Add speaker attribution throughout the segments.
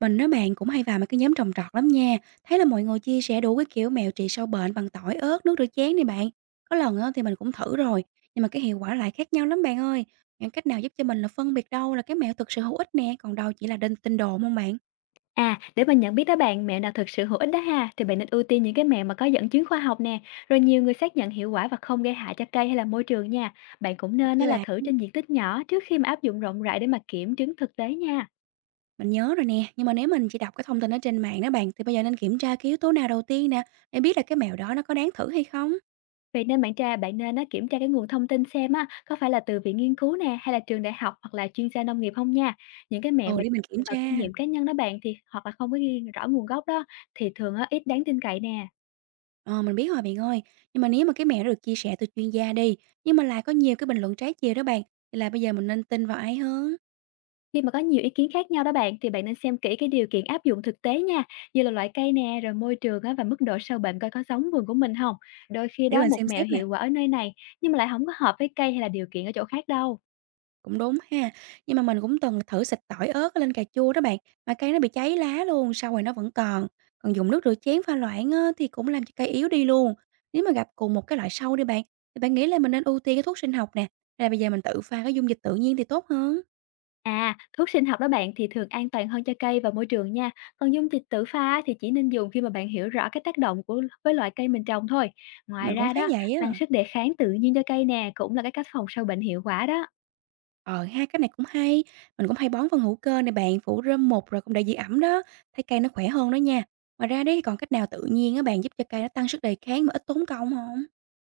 Speaker 1: Mình á bạn cũng hay vào mấy cái nhóm trồng trọt lắm nha. Thấy là mọi người chia sẻ đủ cái kiểu mèo trị sâu bệnh bằng tỏi, ớt, nước rửa chén này bạn. Có lần á, thì mình cũng thử rồi, nhưng mà cái hiệu quả lại khác nhau lắm bạn ơi. Những cách nào giúp cho mình là phân biệt đâu là cái mẹo thực sự hữu ích nè, còn đâu chỉ là đinh tin đồn không bạn?
Speaker 2: À, để mà nhận biết đó bạn, mẹo nào thực sự hữu ích đó ha, thì bạn nên ưu tiên những cái mẹo mà có dẫn chứng khoa học nè, rồi nhiều người xác nhận hiệu quả và không gây hại cho cây hay là môi trường nha. Bạn cũng
Speaker 1: Ok
Speaker 2: nên á là
Speaker 1: bạn,
Speaker 2: thử trên diện tích nhỏ trước khi mà áp dụng rộng rãi để mà kiểm chứng thực tế nha.
Speaker 1: mình nhớ rồi nè. Nhưng mà nếu mình chỉ đọc cái thông tin ở trên mạng đó bạn, thì bây giờ nên kiểm tra cái yếu tố nào đầu tiên nè, để biết là cái mẹo đó nó có đáng thử hay không?
Speaker 2: Vậy nên bạn nên á, kiểm tra cái nguồn thông tin xem á, có phải là từ viện nghiên cứu nè hay là trường đại học hoặc là chuyên gia nông nghiệp không nha. Những cái mẹo
Speaker 1: Ừ,
Speaker 2: mà
Speaker 1: để mình kiểm
Speaker 2: dựa vào
Speaker 1: tra.
Speaker 2: kinh nghiệm cá nhân đó bạn thì hoặc là không có ghi rõ nguồn gốc đó thì thường á, ít đáng tin cậy nè.
Speaker 1: Ờ, mình biết rồi bạn ơi, nhưng mà nếu mà cái mẹo đó được chia sẻ từ chuyên gia đi, nhưng mà lại có nhiều cái bình luận trái chiều đó bạn, thì là bây giờ mình nên tin vào ai hơn?
Speaker 2: Khi mà có nhiều ý kiến khác nhau đó bạn thì bạn nên xem kỹ cái điều kiện áp dụng thực tế nha, như là loại cây nè, rồi môi trường á, và mức độ sâu bệnh coi có giống vườn của mình không. Đôi khi
Speaker 1: Để
Speaker 2: đó
Speaker 1: mình
Speaker 2: một
Speaker 1: xem
Speaker 2: mẹo
Speaker 1: xét nè,
Speaker 2: hiệu quả ở nơi này nhưng mà lại không có hợp với cây hay là điều kiện ở chỗ khác đâu.
Speaker 1: cũng đúng ha. Nhưng mà mình cũng từng thử xịt tỏi ớt lên cà chua đó bạn, mà cây nó bị cháy lá luôn, sau rồi nó vẫn còn. Còn dùng nước rửa chén pha loãng á, thì cũng làm cho cây yếu đi luôn. Nếu mà gặp cùng một cái loại sâu đi bạn, thì bạn nghĩ là mình nên ưu tiên cái thuốc sinh học nè, hay là bây giờ mình tự pha cái dung dịch tự nhiên thì tốt hơn?
Speaker 2: À, thuốc sinh học đó bạn thì thường an toàn hơn cho cây và môi trường nha. Còn dung dịch tự pha thì chỉ nên dùng khi mà bạn hiểu rõ cái tác động của với loại cây mình trồng thôi. Ngoài
Speaker 1: Mình cũng
Speaker 2: ra
Speaker 1: thấy
Speaker 2: đó,
Speaker 1: vậy
Speaker 2: tăng
Speaker 1: á.
Speaker 2: sức đề kháng tự nhiên cho cây nè cũng là cái cách phòng sâu bệnh hiệu quả đó.
Speaker 1: Ờ ha, cách này cũng hay, mình cũng hay bón phân hữu cơ này bạn, phủ rơm mục rồi cũng để giữ ẩm đó, thấy cây nó khỏe hơn đó nha. Ngoài ra đấy thì còn cách nào tự nhiên á bạn giúp cho cây nó tăng sức đề kháng mà ít tốn công không?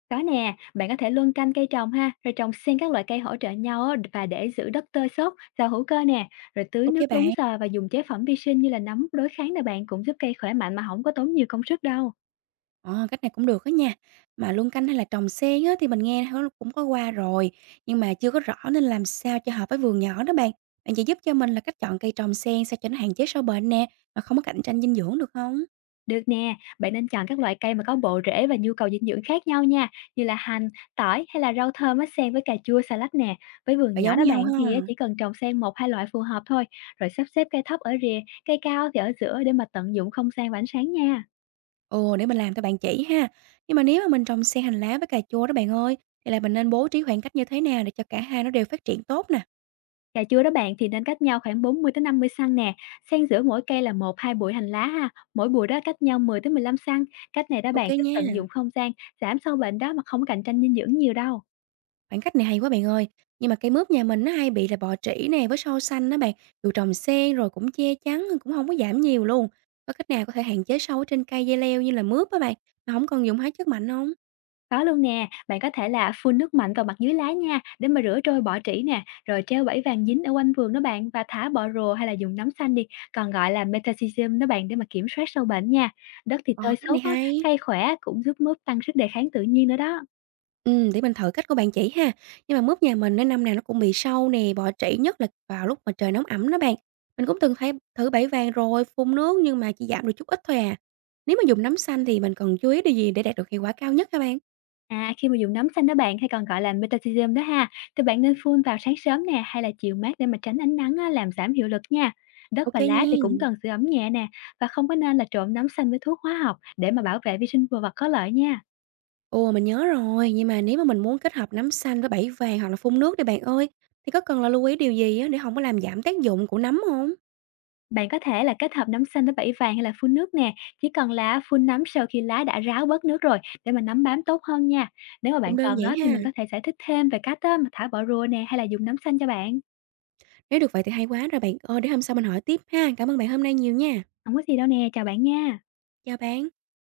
Speaker 2: Có nè, bạn có thể luân canh cây trồng ha, rồi trồng xen các loại cây hỗ trợ nhau á, và để giữ đất tơi xốp, rau hữu cơ nè, rồi tưới
Speaker 1: Ok
Speaker 2: nước đúng
Speaker 1: bạn,
Speaker 2: giờ và dùng chế phẩm vi sinh như là nấm đối kháng nè bạn cũng giúp cây khỏe mạnh mà không có tốn nhiều công sức đâu.
Speaker 1: ờ, cách này cũng được á nha. Mà luân canh hay là trồng xen á thì mình nghe hó cũng có qua rồi, nhưng mà chưa có rõ nên làm sao cho hợp với vườn nhỏ đó bạn. Bạn chỉ giúp cho mình là cách chọn cây trồng xen sao cho nó hạn chế sâu bệnh nè, mà không có cạnh tranh dinh dưỡng được không?
Speaker 2: Được nè, bạn nên chọn các loại cây mà có bộ rễ và nhu cầu dinh dưỡng khác nhau nha, như là hành, tỏi hay là rau thơm á, xen với cà chua salad nè. Với vườn
Speaker 1: Phải
Speaker 2: nhỏ
Speaker 1: giống
Speaker 2: đó
Speaker 1: nhau
Speaker 2: bạn thì á,
Speaker 1: ha.
Speaker 2: chỉ cần trồng xen một hai loại phù hợp thôi, rồi sắp xếp cây thấp ở rìa, cây cao thì ở giữa để mà tận dụng không gian và ánh sáng nha.
Speaker 1: Ồ, để mình làm cho bạn chỉ ha. Nhưng mà nếu mà mình trồng sen hành lá với cà chua đó bạn ơi, thì là mình nên bố trí khoảng cách như thế nào để cho cả hai nó đều phát triển tốt nè?
Speaker 2: Cà chua đó bạn thì nên cách nhau khoảng 40 tới 50 cm nè, xen giữa mỗi cây là một hai bụi hành lá ha, mỗi bụi đó cách nhau 10 tới 15 cm. Cách này đó
Speaker 1: Ok
Speaker 2: bạn sẽ tận dụng
Speaker 1: nha.
Speaker 2: không gian, giảm sâu bệnh đó mà không cạnh tranh dinh dưỡng nhiều đâu.
Speaker 1: Khoảng cách này hay quá bạn ơi. Nhưng mà cây mướp nhà mình nó hay bị là bọ trĩ nè với sâu xanh đó bạn. Dù trồng sen rồi cũng che chắn cũng không có giảm nhiều luôn. Có cách nào có thể hạn chế sâu ở trên cây dây leo như là mướp á bạn mà không còn dùng hóa chất mạnh không?
Speaker 2: Có luôn nè, bạn có thể là phun nước mạnh vào mặt dưới lá nha, để mà rửa trôi bọ trĩ nè, rồi treo bẫy vàng dính ở quanh vườn đó bạn và thả bọ rùa hay là dùng nấm xanh đi, còn gọi là metaxillium đó bạn, để mà kiểm soát sâu bệnh nha. Đất thì
Speaker 1: Ồ,
Speaker 2: tơi
Speaker 1: cách
Speaker 2: xốp
Speaker 1: này
Speaker 2: á,
Speaker 1: hay.
Speaker 2: cây khỏe cũng giúp mướp tăng sức đề kháng tự nhiên nữa đó.
Speaker 1: Ừ để mình thử cách của bạn chỉ ha. Nhưng mà mướp nhà mình á, năm nào nó cũng bị sâu nè, bọ trĩ, nhất là vào lúc mà trời nóng ẩm đó bạn. Mình cũng từng thấy thử bẫy vàng rồi, phun nước nhưng mà chỉ giảm được chút ít thôi à. Nếu mà dùng nấm xanh thì mình cần chú ý điều gì để đạt được hiệu quả cao nhất các bạn?
Speaker 2: À, khi mà dùng nấm xanh đó bạn, hay còn gọi là metathesium đó ha, thì bạn nên phun vào sáng sớm nè, hay là chiều mát để mà tránh ánh nắng á, làm giảm hiệu lực nha. Đất
Speaker 1: Ok
Speaker 2: và
Speaker 1: kê
Speaker 2: lá
Speaker 1: nha.
Speaker 2: thì cũng cần sưởi ấm nhẹ nè, và không có nên là trộn nấm xanh với thuốc hóa học để mà bảo vệ vi sinh vật có lợi nha.
Speaker 1: Ồ, mình nhớ rồi, nhưng mà nếu mà mình muốn kết hợp nấm xanh với bẫy vàng hoặc là phun nước đi bạn ơi, thì có cần là lưu ý điều gì á, để không có làm giảm tác dụng của nấm không?
Speaker 2: Bạn có thể là kết hợp nấm xanh với bẫy vàng hay là phun nước nè, chỉ cần là phun nấm sau khi lá đã ráo bớt nước rồi để mà nấm bám tốt hơn nha. Nếu mà
Speaker 1: Cũng
Speaker 2: bạn
Speaker 1: đơn
Speaker 2: cần
Speaker 1: giản
Speaker 2: đó thì
Speaker 1: ha.
Speaker 2: mình có thể giải thích thêm về cách á, mà thả bỏ rùa nè hay là dùng nấm xanh cho bạn.
Speaker 1: Nếu được vậy thì hay quá rồi bạn ơi, để hôm sau mình hỏi tiếp ha. Cảm ơn bạn hôm nay nhiều nha.
Speaker 2: Không có gì đâu nè, chào bạn nha.
Speaker 1: Chào bạn.